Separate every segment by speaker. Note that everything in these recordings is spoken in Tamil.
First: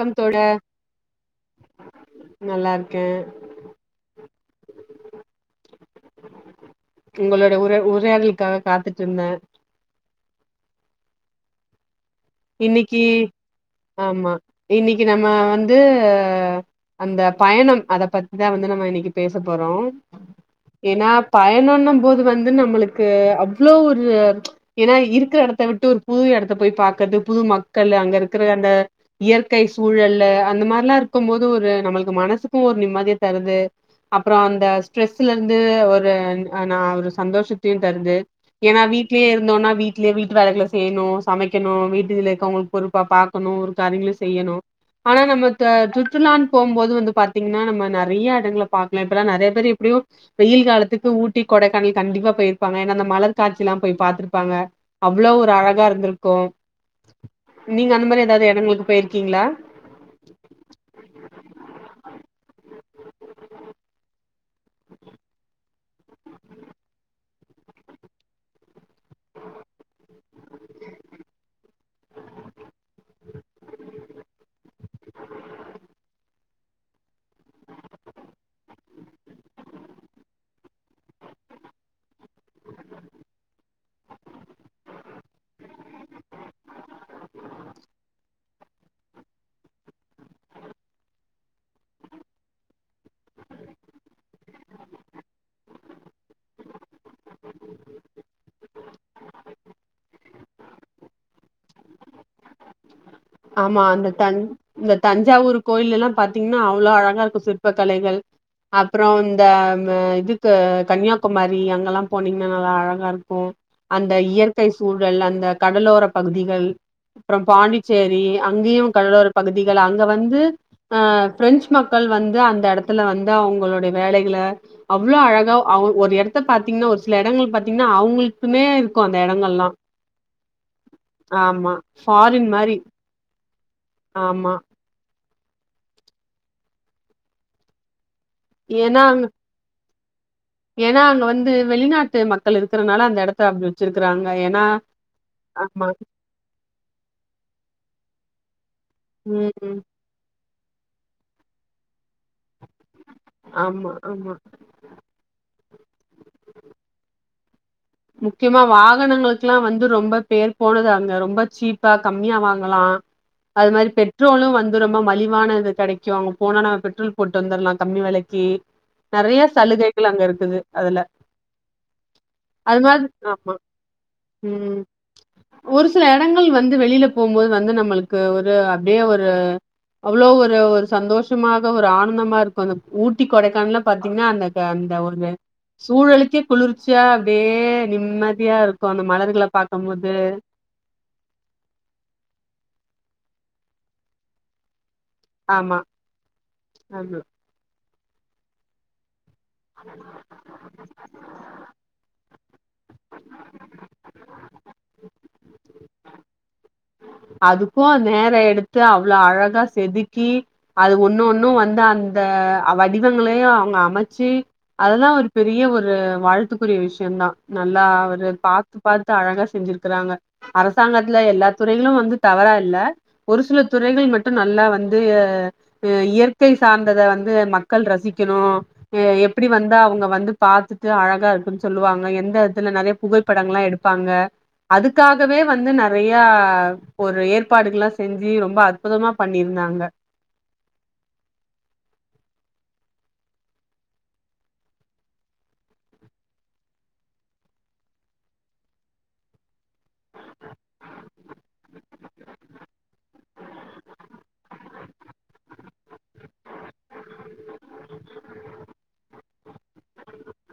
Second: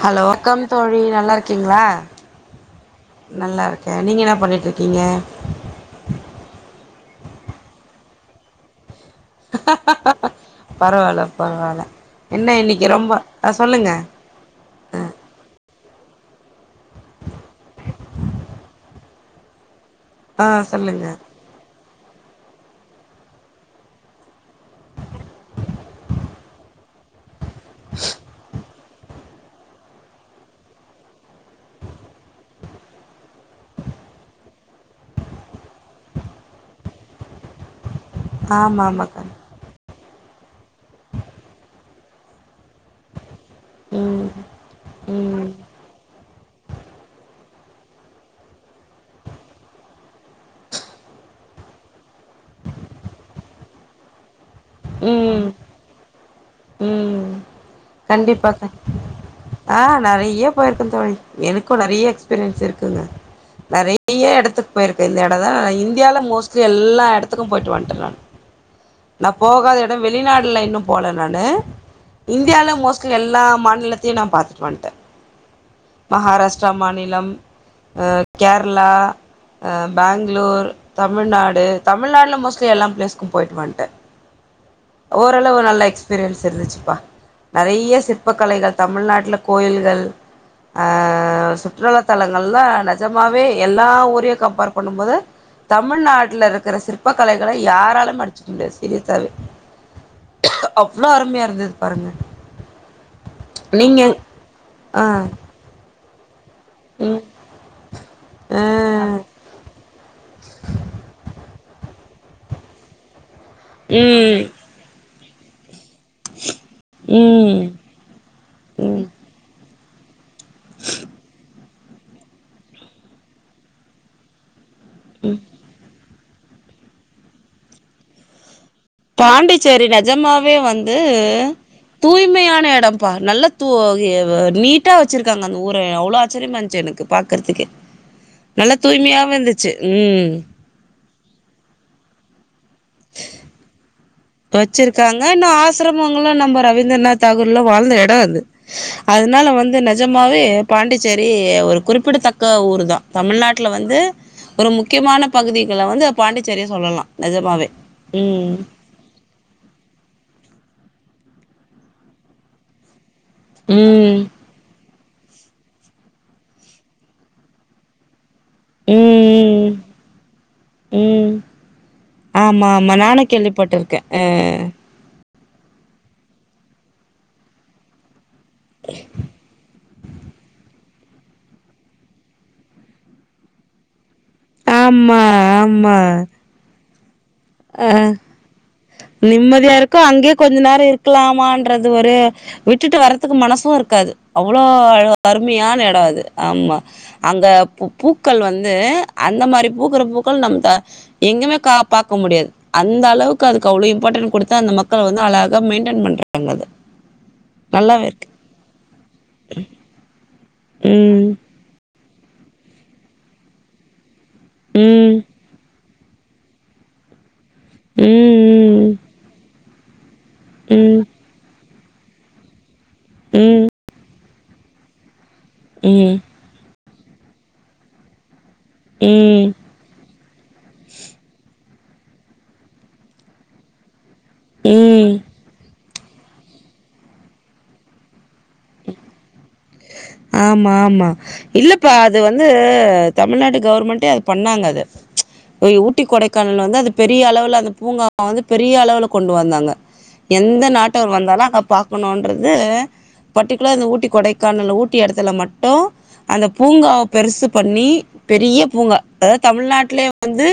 Speaker 1: ஹலோ வணக்கம் தோழி நல்லாருக்கீங்ளா
Speaker 2: நல்லா இருக்கே
Speaker 1: நல்லாருக்கே நீங்க என்னா பண்ணிட்ருக்கீங்க
Speaker 2: உங்களோட உர உரயாடளுக்கா காத்துட்டு இருந்தே
Speaker 1: பரவால பரவால
Speaker 2: இன்னிக்கு ஆமா இன்னிக்கு நம்ம வந்து ஆ அந்த பயணம் அத பத்திதா வந்து நம்ம இன்னிக்கு பேச போறோ
Speaker 1: ஆ சொல்லுங்க
Speaker 2: ஏனா பயணனும் போது வந்து நம்முளுக்கு அவ்ளோ ஒரு ஏனா இருக்குற எடத்த விட்டு ஒரு புது எடத்த போய் பாக்கர்து புது மக்கள் அங்க இருக்குற அந்த இயற்கை சூழல்ல அந்த மாரிலா இருக்கு போது ஒரு நம்மள்க்கு மனசுக்கு ஒரு நிம்மதிய தருது அப்பற அந்த ஸ்ட்ரெஸ்லருந்து ஒரு நா ஒரு சந்தோஷத்தயு தர்து ஏனா
Speaker 1: ஆமா
Speaker 2: வீட்லே
Speaker 1: ஆமாக்கா
Speaker 2: இருந்தோனா வீட் டிலே வீட்டு வேலைகள செய்ணும் சமைக்கணும் வீட் [unintelligible] பொறுப்பா பாக்கணு ஒருகாரியங்களு
Speaker 1: ம்
Speaker 2: செய்யணு ஆனா நம்ம
Speaker 1: ம்
Speaker 2: த சுற்றுலானு போம்போது வந்து பாத் த்தீங்னா நம்ம நறைய எடங்கள பாக்லா இப்பலா நறைய பேரு எப்டியு வெயில் காலத்துக்கு ஊட்டி கொடைக்கானல் கண்டிப்பா பொயிருப்பாங்க ஏனா அந்த மலர் காட்சிலா போய் பாத்துட்டு இருப்பாங்க அவ்ளோ
Speaker 1: ம்
Speaker 2: ஒரு அழகா இருந்துருக்கு
Speaker 1: ம் கண்டிப்பா தோழி
Speaker 2: இடங்களுக்கு போயிருக்கீங்களா
Speaker 1: ஆ நெறைய போயிருக்க தோழி எனக்கு நெறைய எக்ஸ்பிரியன்ஸு [unintelligible] நறைய எடத்து துட் போயிருக்கு இந்த எடதா இந்தியால மோஸ்ட்லி எல்லா எடத்துக்கு போயிட்டு வன்ட்ட நான் நா போகாத எடோ வெளிநாடுல இன்னு போல நானு இந்தியால மோஸ்ட்லி எல்லா மாநிலத்தயு நா பாத்துட்டு வந்ட்ட மகாராஷ்டிரா மாநிலம் ம் கேரளா ம் பேங்களூர் தமிழ்நாடு தமிழ்நாடுல மோஸ்ட்லி எல்லா ப்ளேஸ்க்கு போய்ட்டு வன்ட்ட ஓரளவு நல்ல எக்ஸ்பீரியன்ஸ் இருந்துச்சுப்பா நறைய சிற்ப கலைகள் தமிழ்நாட்டுல கோயில்கள் அ சுற்றுலா தலங்கள்ல நஜம்மாவே எல்லா ஊரையு கம்பேர் பண்ணும் போது தமிழ்நாட்டுல இருக்கற சிற் சிற்ப கலைகளை யாராலும் அடிச்சுட்க்க முடியாது சரி அ அவ்வளோ அருமையா இருந்தது பாருங்க
Speaker 2: ஆமா
Speaker 1: நீங்க
Speaker 2: அந்த தன் இந்த
Speaker 1: ஆ
Speaker 2: தஞ்சாவூர் கோயிலல்லாம் இன்னு அவ்ளோ அழகா
Speaker 1: ம்
Speaker 2: இருக்கு சிற்ப கலைகள்
Speaker 1: ஆ
Speaker 2: அப்புறோ இந்த இதுக்கு கன்னியாகுமரி அங்கெல்லா போனீங்னா நல்லா அழகா இருக் கு அந்த
Speaker 1: ம்
Speaker 2: இயற்கை சூழல் அந் த கடலோர பகுதிகள் அப்புறம்
Speaker 1: ம்
Speaker 2: பாண்டி சேரி அங்கேயு
Speaker 1: ம்
Speaker 2: கடலோர பகுதி ல அங்க வந்து அ பிரெஞ்சு மக்கள் வந்து அந்த எடத்துல வந்து அவங்களுடை வேலைகள அவ்ள அழகா அவ ஒரு எடத் து பாத்தீங்னா ஒரு சில இடங்கள் பாத்தீங்னா அவங்களுக்குமே
Speaker 1: பாண்டிச்சேரி நஜமாவே வந்து
Speaker 2: ஆமா ஃபாரின்
Speaker 1: தூய்மையான
Speaker 2: மாரி
Speaker 1: எடம் ப்பா நல்ல தூ இ வ
Speaker 2: ஆமா
Speaker 1: நீட்டா வச் ச்சிருக்காங்க அந்த ஊர அவ்வளோ ஆச்சரியமா இருந்துச்சு எனக்கு பாக்குறதுக்கு நல்ல
Speaker 2: ஏன்னா அங்க
Speaker 1: தூய்மையாவு இருந்துச்சு. ம்.
Speaker 2: ஏன்னா அங்க வந்து வெளிநாட்டு மக் ஏன்னா
Speaker 1: வச்சிருக்காங்க, இன்னு
Speaker 2: ஆமா
Speaker 1: ஆசிரமங்களு நம்ம ரவீந்திரநாத் தாகூர்லா வாழ்ந்த எடம் அது அதனால
Speaker 2: ம்
Speaker 1: வந்து நஜமாவே பாண்டிச்சேரி ஒரு குறிப் பிடத்தக்க ஊருதா தமிழ்நாட்டுல
Speaker 2: ஆமா
Speaker 1: வந்து
Speaker 2: ஆமா
Speaker 1: ஒரு முக்கியமான பகுதிகள்ல வந்து பாண்டிச்சேரிய சொல்லலா. நஜமாவே.
Speaker 2: முக்கியமா வாகனங்களுக்குலா வந்து ரொம்ப பேர் போனது அங்க ரொம்ப சீப்பா கம்மியா வாங்கலா. அது மாரி
Speaker 1: ம்
Speaker 2: பெட்ரோலு வந்து ரொம்ப மலிவான இது கெடைக்கு அங்க போனா நாங்க பெட்ரோல் போட்டு வந்துடலா கம்மி வெலைக் கி நறைய
Speaker 1: ம் ம்
Speaker 2: சலுகைகள் அங்க இருக்குது அதுல
Speaker 1: ம் ஆமா
Speaker 2: அது
Speaker 1: ஆமா
Speaker 2: மாரி
Speaker 1: நானு
Speaker 2: ஆமா
Speaker 1: கேள்விப்பட்டிருக்கே அ
Speaker 2: ம் ஒரு சில எடங்கள் வந்து வெளியில போம்போது வந்து நம்மளுக்கு இது ஒரு அப்டியே ஒரு அவ்வளோ ஒரு ஒரு சந்தோஷமாக ஒரு ஆனந்தமா இருக்கு அந்த ஊட்டி கொடைக்கானல்லா பா திங்கன்னா அந்த க அந்த
Speaker 1: ஆமா
Speaker 2: ஒரு
Speaker 1: ஆமா
Speaker 2: சூழலுக்கே குளிர் ச்சியார் அப்டியே
Speaker 1: அ
Speaker 2: நிம்மதியா இருக்
Speaker 1: நிம்மதியா இருக்கும் அங்கயே கொஞ்ச நேரம் இருக்கலாமான்றது ஒரு விட்டுட்டு வர்றதுக்கு மனசும் இருக்காது அவ்ளோ அழ
Speaker 2: ஆமா
Speaker 1: அருமையான எடம் அது ஆமா அங்க பு பூக்கள் வந்து அந்த மாரி பூக்கற பூக்கள் நம்ம த எங்குமே க பாக்க முடியாது அந்த அளவுக்கு அது கவ்லோ இம்பாடன் குடுத்தா அந்த மக்கள் வந்து அழகா மெய்ன்டைன் பண்றாங்க அத
Speaker 2: அதுக்கு
Speaker 1: நல்லாவே இருக்கு
Speaker 2: நேரோ எடுத்து அவ்ளோ அழகா செதுக்கி அது ஒன்னு
Speaker 1: ம்
Speaker 2: ஒண்ணும் வந்தா அந்த வடிவங்களையும் அவங்க அமைச்சு அதெல்லா
Speaker 1: ம்
Speaker 2: ஒரு பெரிய ஒரு ஒரு வாழ்த்துக்குரிய விஷயம் தா நல்லா அவரு பாத்து
Speaker 1: ம்
Speaker 2: பாத்து அழகா செஞ்சிருக் க்றாங்க
Speaker 1: ம்
Speaker 2: அரசாங்கத்துல எல்லா துறைகளும் வந்து தவறா இல்ல
Speaker 1: ம்
Speaker 2: ஒரு சில
Speaker 1: ம்
Speaker 2: துறைகள் மட் டும் நல்லா வந்து ஏ து இயற்கை சார்ந் அத வந்து மக்கள் ரசிக்கணு ஏ எப் இப்டி
Speaker 1: ம்
Speaker 2: வந்தா அவங்க வந்து பாத்துட்டு அழகா இருக்குனு சொல்லுவாங்க எந்த எடத்துல நெறைய புகைப்படங்கள்ல்லா எடுப்பாங்க
Speaker 1: ம் ம்
Speaker 2: அதுக்காகவே வந்து ந நெறயி ஒரு ஏற்பாடுகள்ல்லா செஞ்சு ரொம்ப அற்புதமா பண்ணிருந்தாங்க
Speaker 1: ஆமா ஆமா இல்லப்பா அது வந்து தமிழ்நாடு கவர்மெண்ட்டே அது பண்ணாங்க அத ஊட்டி கொடைக்கானல் வந்து அது பெரிய அளவுல அந்த பூங்காவ வந்து பெரிய அளவுல கொண்டு வந்தாங்க எந்த நாட்டவர் வந்தாலு அங்க பாக்கணுன்றது பர்டிகுல அந்த ஊட்டி கொடைக்கானல ஊ டி எடத்துல மட்டு அந்த பூங்கா பெருசு பண்ணி பெரிய பூங்கா அதாவ்த் தமிழ்நாட்லே வந்து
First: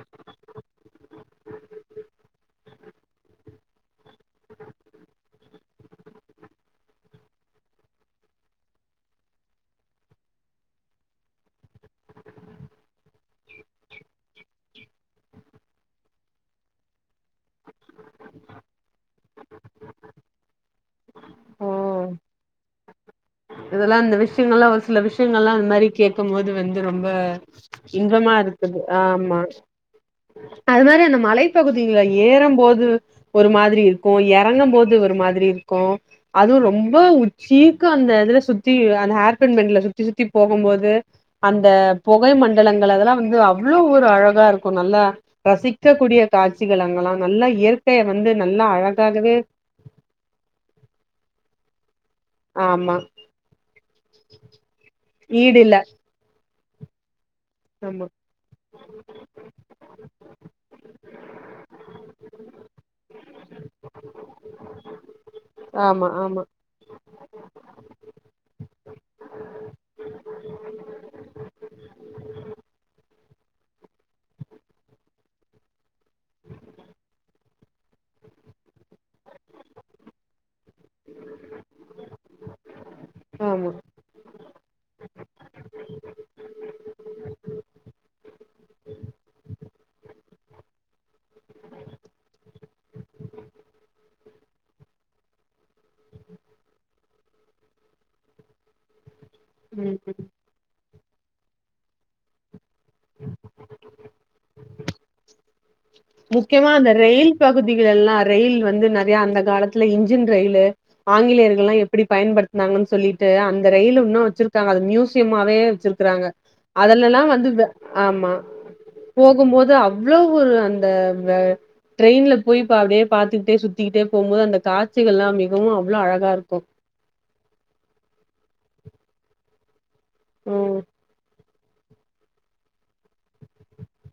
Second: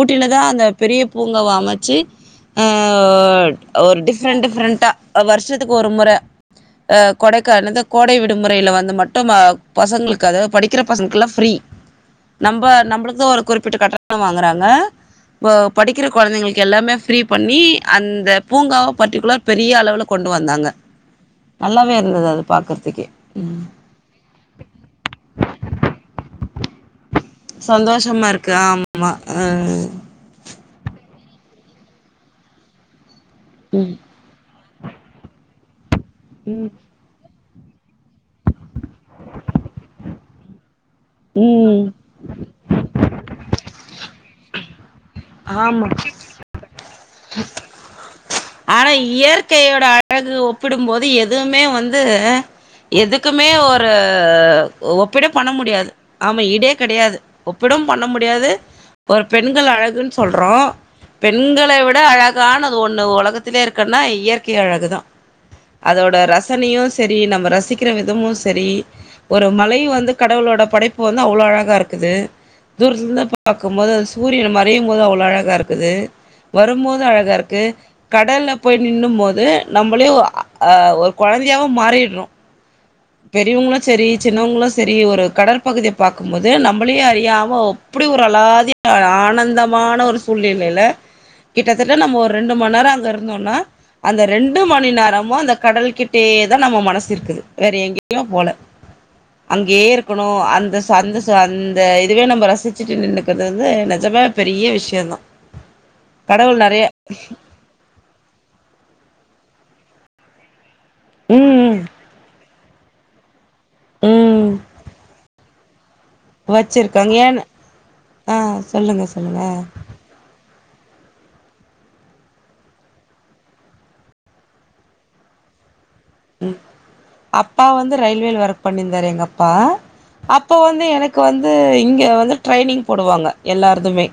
Speaker 1: ஊட்டிலதா அந்த பெரிய பூங்காவ அமச்சி ஆஹ் ஒரு டிஃப்ரன்ட் டிஃப்ரெண்ட்டா அ வர்ஷத்துக்கு ஒரு மொற ஆஹ் கொடைக்கானல் என்னது கோடை விடு முறையில வந்து மட்டு மா பசங்களுக்கு அதாவ்து படிக்கிற பசங்களுக்குல்லா ஃப்ரீ நம்ப நம்ப்ளுது ஒரு குறிப்பிட்ட கட்டணொ வாங்குறாங்க ஒ படிக்கிற கொழந்தைங்களுக்கு எல்லாமே ஃப்ரீ பண்ணி அந்த பூங்காவ பர்டிகுல பெரிய அளவுல கொண்டு வந்தாங்க நல்லாவே இருந்தது அது பாக்கற் தி கே
Speaker 2: இதெல்லா அந்த விஷ்யங்கள் எல்லா ஒரு சில விஷ்யங்கள் எல்லா அந்த மாரி கேட்கும்போது வந்து ரொம் ப்ப
Speaker 1: சந்தோஷமா
Speaker 2: இன்பமா
Speaker 1: இருக்கு
Speaker 2: இருக்குது ஆமா
Speaker 1: ஆ
Speaker 2: அது மாரி அந்த மலைப்பகுதில ஏறம்போது ஒரு மாதிரி
Speaker 1: ம்
Speaker 2: இருக்கு எறங்கும்போது அது ஒரு மாதிரி இருக்கு அது ரொம்ப உ சீக்கா அந்த இதுல சுத்தி அந்த ஹேர் பின் பெண்ட்ல சுத்தி சுத்தி போகும்போது அந்த
Speaker 1: ம்
Speaker 2: பொகை மண் மண்டலங்கள் அதெல்லா வந்து அவ்ளோ ஒரு அழகா இருக்கு நல்லா ரசிக்கக்க
Speaker 1: ஆமா
Speaker 2: கூடிய காட்சி கிலங்ளா நல்லா இயற்கைய வந்து நல்லா
Speaker 1: அட
Speaker 2: அழகாகவே
Speaker 1: இயற்கையோட அழகு ஒப்பிடும்போது எதுமே வ ந்து
Speaker 2: ஆமா
Speaker 1: எதுக்குமே ஒரு ஒப் விட பண்ண
Speaker 2: ஈடு இல்ல
Speaker 1: முடியாது அ நம்ம ஈடே கெடையாது ஒப்பிடும் பண்ண
Speaker 2: ஆமா
Speaker 1: முடியாது ஒரு பெண்கள் அழகுன் சொல்றோ பெண்களை விட அழகானது ஒண்ணு ஒலகத் திலே இருக்கன்னா இயற்கை அழகுதா
Speaker 2: ஆமா
Speaker 1: அதோட
Speaker 2: ஆமா
Speaker 1: ரசனையு செரி நம்ம ரசிக்கிற விதமு ஸ் செரி ஒரு மலை வந்து கடவுளோட படைப்பு வந்து அவ்ளோ அழகாருக்குது தூரத்துலந்த பாக்கும்போது அது சூரியன மறையும் போது அவ்ளோ அழகாகருக்குது வரும்போது அழகாருக் கு கடல்ல போய் நின்னும் போது நம்மளையு அ ஒரு கொழந்தையாவு மாறிட்றோ
Speaker 2: ஆமா
Speaker 1: பெரியவங்களு செரி சின்னவங்களு செரி ஒரு கடற்பகுதிய பாக்கும் போது நம்மளயு அறியாம அப்டி ஒரு அலாதி ஆனந்தமான ஒரு சூழ்நிலைல கிட்டத்தட்ட நம்ம ஒரு ரெண்டு மண் நேரோ அங்க இருந்தோன்னா அந்த ரெண்டு மணி நேரமு அந்த கடல் கிட்டியோ தா நம்ம மனசிருக் கிது வேற எங்கெய்யோ போல
Speaker 2: ம்
Speaker 1: அங்கேயே
Speaker 2: ம்.
Speaker 1: இருக்கணு அந்த ஸ் ஸோ அந்த ஷோ அந்த இதுவே நம்ம ரசிச் சிட்டு நின்க்கறது வந்து நெஜமா பெரிய விஷ்யோந்தா
Speaker 2: முக்கியமா அந்த ரெயில் பகுதிகள் எல்லா ரெயில் வந்து நெறைய அந்த காலத் துல இன்ஜின் ரெயிலு ஆங்கிலேயர்கள்
Speaker 1: ம்
Speaker 2: எல்லாம் எப்டி பயன்படுத் நாங்கன் சொல்லிட்டு அந் த ரயில் உன்னு
Speaker 1: ம்
Speaker 2: வச்சிருக்காங்க அது மியூசியமாவே குறாங்க
Speaker 1: வச்சிருக்காங்க
Speaker 2: அதுலல்லா
Speaker 1: ஏன்னு
Speaker 2: வந்து வெ ஆமா
Speaker 1: ஆ சொல்லுங்க சொல்லுங்க
Speaker 2: போகும்போது அவ்ளவு அந் த வ ட்ரெயின்ல போய்ப்ப அப்டியே பாத்துக்ட்டே சுத்திக்கிட்டே போம்போது அந்த காட்சிகள்லா மிகவு அவ்
Speaker 1: ம் அப்பா வந்து ரயில்வேல ஒர்க் பண்ணிந் வேற எங்கப்பா அப்போ
Speaker 2: ம்
Speaker 1: வந்து எனக்கு வந் து இங்க வந்து ட்ரைனிங் போடுவாங்க எல்லாருதுமே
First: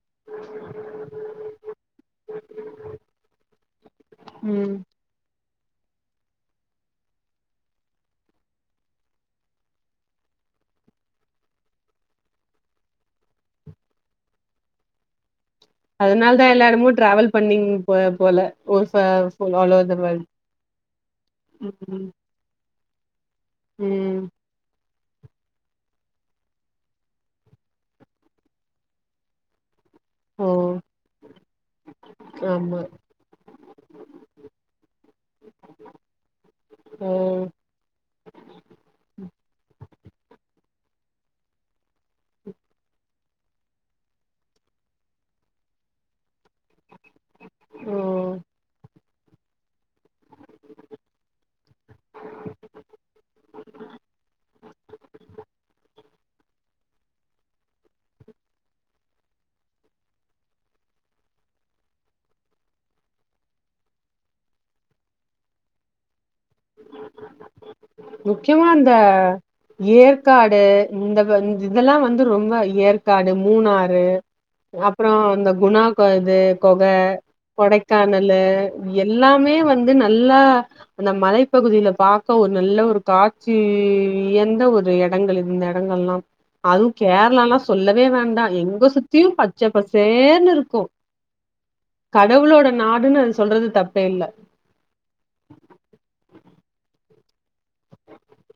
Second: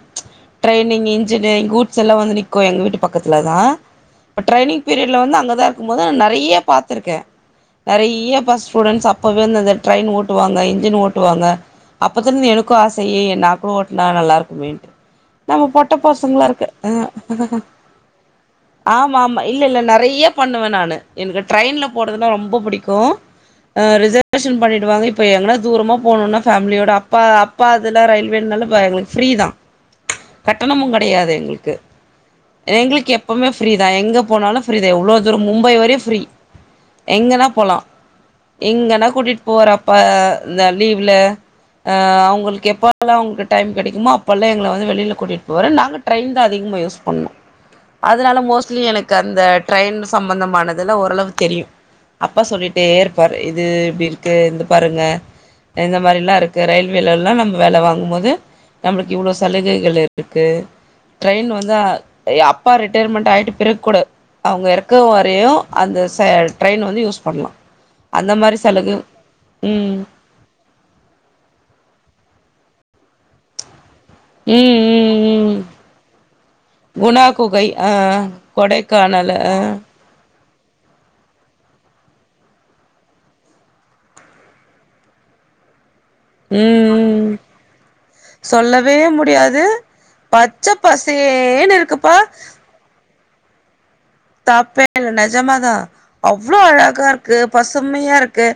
Speaker 1: ட்ரைனிங் இன்ஜினெங் கூட்ஸ் எல்லா வந்து நிக்கு எங்க வீட்டு பக்கத்துல தா ப
Speaker 2: ம்
Speaker 1: ட்ரைனிங் பீரியட்ல வந்து அங்கதா கும் போதா நா நெறைய பாத் துருக்கே நெறைய்ய பஸ் ஸ்டூடெண்ஸ் அப்பவேந்து அந்த ட்ரெயின் ஓட்டுவாங்க இன்ஜின் ஓட்டுவாங்க அப்பத்லந்து எனக்கு ஆச ய ஏ நா கூ ஓட்னா நல்லா இருக்குமேன்ட்டு நம்ம பொட்ட
Speaker 2: அதனால தா
Speaker 1: பசங்ளாருக்க
Speaker 2: எல்லா
Speaker 1: ஆ
Speaker 2: எடமு டிராவல்
Speaker 1: [unintelligible]
Speaker 2: பண்ணீங் போ போல ஒரு ஃப
Speaker 1: ஆமா ஆமா
Speaker 2: ஃபுல் ஆல்
Speaker 1: இல்லல்ல
Speaker 2: ஓவர் த
Speaker 1: நெறைய
Speaker 2: வேல்ட்
Speaker 1: பண்ணுவ நானு என் கிட் ட்ரயின்ல
Speaker 2: ம்
Speaker 1: போறதுனா ரொம்பப் புடிக்கு அ
Speaker 2: ம்
Speaker 1: ரிசர்வேஷன் பண்ணிடுவாங்க இப் ப எங்கனா தூரமா போணுன்னா ஃபேமிலியோட அப்பா அப்பா அதெலா ரயில்வேனால வ எங்களுக் ஃப்ரீ தா
Speaker 2: ஓ
Speaker 1: கட்டணமுங் கெடையாது எங்ளுக்கு,
Speaker 2: ஆமா
Speaker 1: எங்ளுக்கெப்பவ்மே ஃப்ரீதா எங்க போனாலு ஃப்ரீதே எவ்ளோ தூரம் மும்பை வரையு ஃப்ரீ
Speaker 2: ஓ
Speaker 1: எங்கனா போலா எங்கன்னா கூட்டிட் போறப்ப இந்த லீவ்ல ஆ அவுங்கள்க்கு எப்பால்ல அவ்ங் டைம் கெடைக்குமோ அப்பல்லா எங்ள வந்து வெளில கூட்டிட் போவரு நாங்க ட்ரெயின் த அதிகமா யூஸ் பண்ணு
Speaker 2: ஓ
Speaker 1: அதனால மோஸ்ட்லி எனக் கந்த ட்ரெயின் சம்பந்தமானதுல ஒரள தெரியு அப்பா சொல்லிட்டேருப்பாரு இது இப்டிருக்கு இந்த பாருங்க எந்த மாரிலாருக் க ரயில்வேலல்லா நம்ம வேல வாங்கும்மோது நம்ளுக்கு இவ்ளோ சலுகைகள் இருக்கு ட்ரெயின் வந்து அப்பா ரிட்டையர்மெண்ட் ஆயிட்ட பிறக் குட அவுங்க இறக்க வரையு அந்த ச ட்ரெயின் வந்து யூஸ் பண்ணலாம் அந்த மாதிரி
Speaker 2: முக்யமா அந்த
Speaker 1: சலுகை ம்
Speaker 2: ஏற்காடு இந்த வ இந் இதெல்லா வந்து ரொம்ப ஏற் காடு மூணார் ரு
Speaker 1: ம்
Speaker 2: அப்புறோ
Speaker 1: ம்
Speaker 2: அந்த
Speaker 1: ம்
Speaker 2: குணாகொ து கொக
Speaker 1: குணா குகை ஆ
Speaker 2: கொடைக்கானலு
Speaker 1: கொடைக்கானலு ஆ
Speaker 2: எல்லாமே வந்து நல்லா அந்த மலைப் பகுதில பாக்க ஒர் நல்ல ஒரு காட்சி எந்த ஒரு எடங்கள் இந்த எடங்கள்லா அதுவு
Speaker 1: ம்
Speaker 2: கேரளால்லா சொல்லவே வேண்டா எங்க
Speaker 1: சொல்லவே
Speaker 2: சுத்தியும் பச்ச
Speaker 1: முடியாது பச்ச
Speaker 2: பசேர்னுருக்கும்
Speaker 1: பசேன்னு இருக்குப்பா
Speaker 2: கடவுளோட நாடுன்னு நெ சொல்றது தப்
Speaker 1: தப்பே இல்ல நெஜமா தா இவ்ளோ அழகா இருக்கு பசுமையா இருக்கு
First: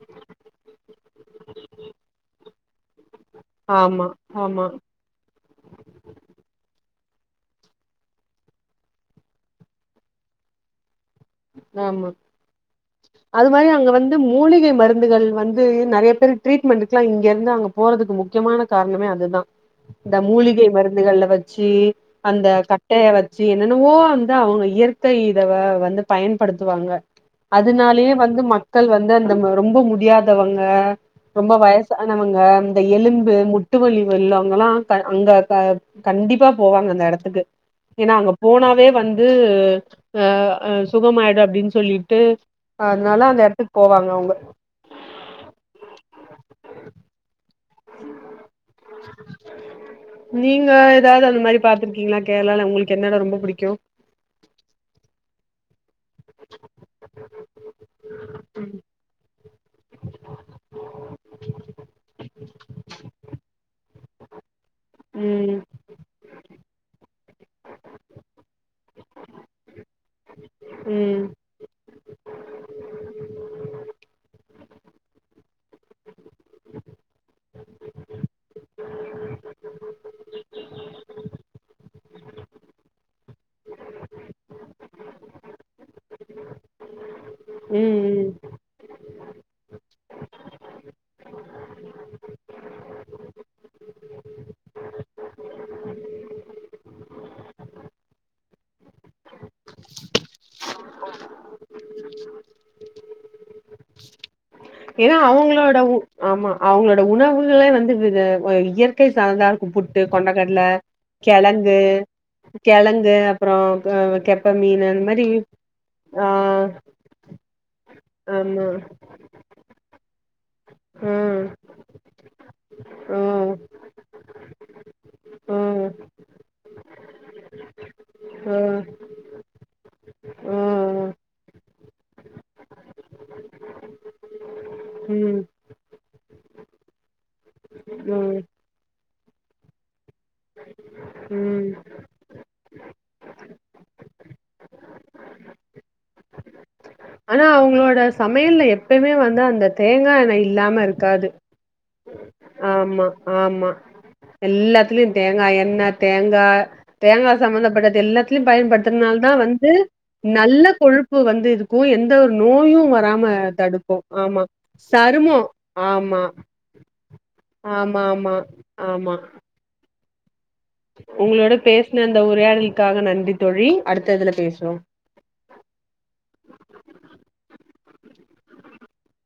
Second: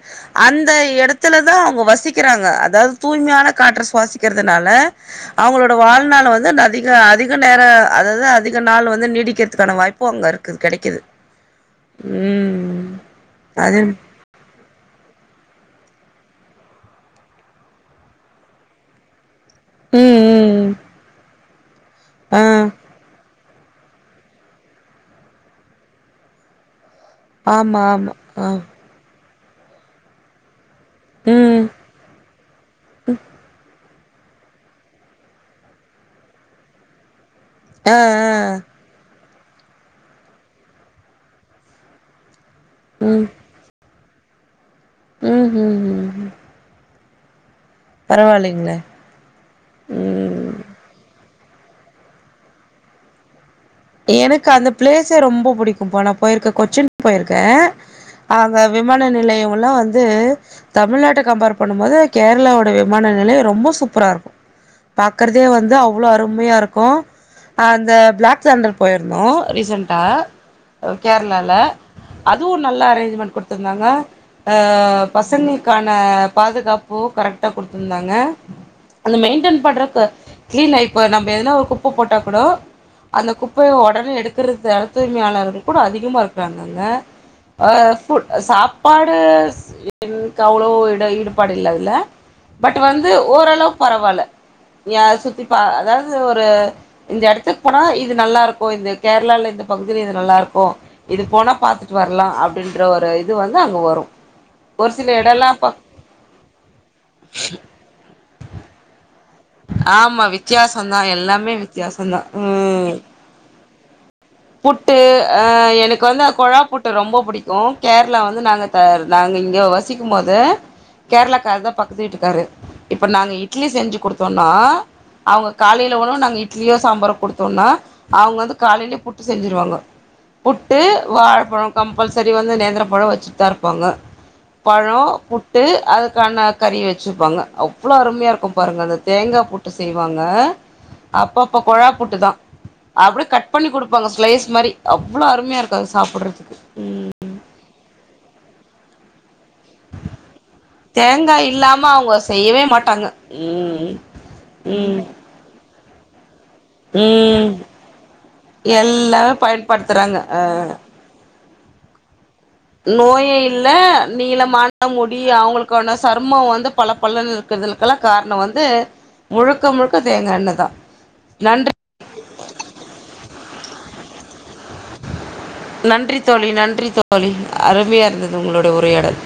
Speaker 1: அந்த எடத்துல தா அவங்க வசிக்கிறாங்க [unintelligible] [unintelligible] தூய்மையான காற்ற
Speaker 2: ஆமா ஆமா
Speaker 1: சுவாசிக்கிறதுனால அவங்களோட வாழ்நாள்ல வந்து [unintelligible] இங்க அதிக நேரம் அதாவது அதிக நாள் வந்து நீடிக்கிறதுக்கான வாய்ப்பும் அங்க இருக் [unintelligible] கெடைக்குது
Speaker 2: ஆமா
Speaker 1: ம்
Speaker 2: அது மாரி அங்க வந்து மூலிகை மரு ந்துகள் வந்து நெறைய பேர் ட்ரீட்மெண்டக்குலா இங்க இருந்து அங்க போறதுக்கு முக்கியமான காரணமே அது தா இந்த
Speaker 1: ம்
Speaker 2: மூலிகை
Speaker 1: ம்
Speaker 2: மருந்துகள வச் சேரி
Speaker 1: ஆ
Speaker 2: அந்த கட்டைய வச் [unintelligible] என்னென்னவோ அந்த அவங்க இயற்கை இத ஆ வந்து பயன்படுத்துவாங்க
Speaker 1: ஆமா
Speaker 2: அதனாலயே
Speaker 1: ஆமா
Speaker 2: வந்து
Speaker 1: ஆ
Speaker 2: மக்கள் வந்து அந் நம்ம ரொம்ப முடியாதவங்க ரொம்ப
Speaker 1: ம்
Speaker 2: வயசானவங்க இந்த எலும்பு முட் முட்டுவல்லி வெ உள்ளவங்கல்லா அங்க க கண்டிப்பா போவாங்க அந்த எடத்துக்கு
Speaker 1: ஆ
Speaker 2: ஏன்னா அங்க
Speaker 1: ஆ
Speaker 2: போனாவே வந் [unintelligible] அ ஆ சுக ஆயிடு அப்டின்னு சொல்லிட்டு அதனால அந்த எடத்துக்கு போவாங்க [unintelligible]
Speaker 1: ம் ம் ம் ம் பரவாயில்லைங்களே ம்
Speaker 2: நீங்க எதாது அந்து மாரி பாத்ருக்கீங்களா கேர்ளால ஒங்ளுக்கு என்னட ரொம்ப புடி
Speaker 1: எனக்கு அந்த பிளேஸே ரொம்ப புடிக்கும் போ போயிருக்கே கொச்சின் போயிருக்கே அங்க
Speaker 2: ம்
Speaker 1: விமான நிலையம் ல்லாம் வந்து தமிழ்நாட்ட கம்பேர் பண்ணும்போது கேரளாவோட விமான நிலையம் ரொம்ப சூப்பரா இருக்கும் பாக்குறதே
Speaker 2: ம்
Speaker 1: வந்து அவ்வளவு அருமையா இருக்கும் ஆ அந்த பிளாக் தண்டர் போய்ருந்தோ ரீசண்ட்டா
Speaker 2: ம்
Speaker 1: கேரளாலால அதுவு நல்ல அரேஞ்ச்மெண்ட் கொடுத்திருந்தாங்க ஆ பசங்களுக்கான பாதுகாப்பு கரெக்ட கொடுத்துருந்தாங்க அந்த மெயின்டன் பண்றக்கு கிளீன் இப்ப நம்ம எதனா ஒரு குப்ப போட்டாக் கூட அந்த குப் குப்பைய ஒடனே எடுக்கிற [unintelligible] கூட அதிகமாக இருக்கிறாங்கங்க ஆ
Speaker 2: ம்
Speaker 1: ஃபுட் சாப்பாடு ஆ அவ்ளவு ஈடுபாடு இல்ல பட் வந்து ஓரளவு பரவாயில்ல [unintelligible] சுத்தி அதாவது ஒரு எடத்துக்கு போனா இது நல்லா இருக் ஓ இந்த கேரளா இந்த பகுதில இது நல்லா இருக்கும் இது போனா பாத்துட்டு வரலாம் அப்படின்ற ஒரு இது வந்து அங்க வரும்
Speaker 2: ஏன்னா அவங்களோட ஆமா அவங்களோட உணவுகளே வந்து இயற்கை [unintelligible] இருக்கு புட்டு
Speaker 1: ஆமா
Speaker 2: கொண்டக்கடல
Speaker 1: வித்தியாசந்தா எல்லாமே
Speaker 2: கெழங்கு
Speaker 1: வித்தியாசந்தா ம்
Speaker 2: கெழங்கு அப்பறோ [unintelligible]
Speaker 1: புட்டு அஹ் எனக்கு வந்து
Speaker 2: ஆ
Speaker 1: கொழா புட்டு ரொம்ப புடிக்கு கேரளா வந்து நாங்க
Speaker 2: ஆமா
Speaker 1: த நாங்க இங்க வ வச்சிக்கும்போது
Speaker 2: ஆ
Speaker 1: கேரளாக்கார தா பக்கத்து வீட்டு இ ருக்காரு இப்ப நாங்க
Speaker 2: ஆ
Speaker 1: இட்லி செஞ்சு கொடுத்தோனா அவங்க காலைல
Speaker 2: ஆ
Speaker 1: உணவு இட்லியோ சாம்பாரோ குடுத்தோனா அவுங்க வந்து
Speaker 2: ஆ
Speaker 1: காலையில புட்டு செஞ்சிருவாங்க
Speaker 2: ஆ
Speaker 1: புட்டு வாழப்பழம் கம்பல்சரி வந்து நேந்திரம் பழம் வச்சு தா இருப்பாங்க பழ
Speaker 2: ம்
Speaker 1: புட்டு அதுக்கான கறி வச்சிருப்பாங்க அவ்வளவு அருமையா
Speaker 2: ம்
Speaker 1: இருக்கும் பாருங்க அந்த தேங்கா புட்டு செய் வாங்க அப்பப்ப
Speaker 2: ம்
Speaker 1: கொழா புட்டு தா அப்படி கட் பண்ணி குடு ப்பாங்க ஸ்லைஸ் மாரி அவ்வளோ அருமையாக இருக்கு அது சாப்பிட்றதுக்கு உம்
Speaker 2: ஆனா அவங்களோட சமையல்ல எப்பமே வந்து அந்த அந்த தேங்கா எண்ணெய் இல்லாம இருக்காது
Speaker 1: தேங்காய் இல்லாம அவங்க செய்யவே
Speaker 2: ஆமா
Speaker 1: மாட்டாங்க
Speaker 2: ஆமா
Speaker 1: ம் ம்
Speaker 2: எல்லாத்துலயு தேங்கா எண்ணெ தேங் த தேங்கா
Speaker 1: ம்
Speaker 2: சம்பந்தப்பட்டது எல்லாத்துலயும் பயன்படுத்துறதுனால தா
Speaker 1: எல்லாமே
Speaker 2: வந்து
Speaker 1: பயன்படுத்துறாங்க அ
Speaker 2: நல்ல கொழுப்பு வந்து இருக்கு கு என்
Speaker 1: நோயே இல்ல
Speaker 2: ஆமா
Speaker 1: நீளமான முடி
Speaker 2: சருமோ
Speaker 1: அவங்களுக்கான
Speaker 2: ஆமா
Speaker 1: சரும வந்து பல பலனு இக்கறதுக்கெல்லா
Speaker 2: ஆமா ஆமா
Speaker 1: கார்ண வந்து முழுக்க முழுக் ப்ப தேங்கா எண்ணெ தான்
Speaker 2: ஒங்களோட
Speaker 1: நன்
Speaker 2: பேசுன அந்த உரையாடலுக்காக நன்றி தோழி அடுத்த இதுல பேசுவோம்
Speaker 1: நன்றி தோழி நன்றி தோழி அருமையா இருந்தது உங்களோட உரையாடல்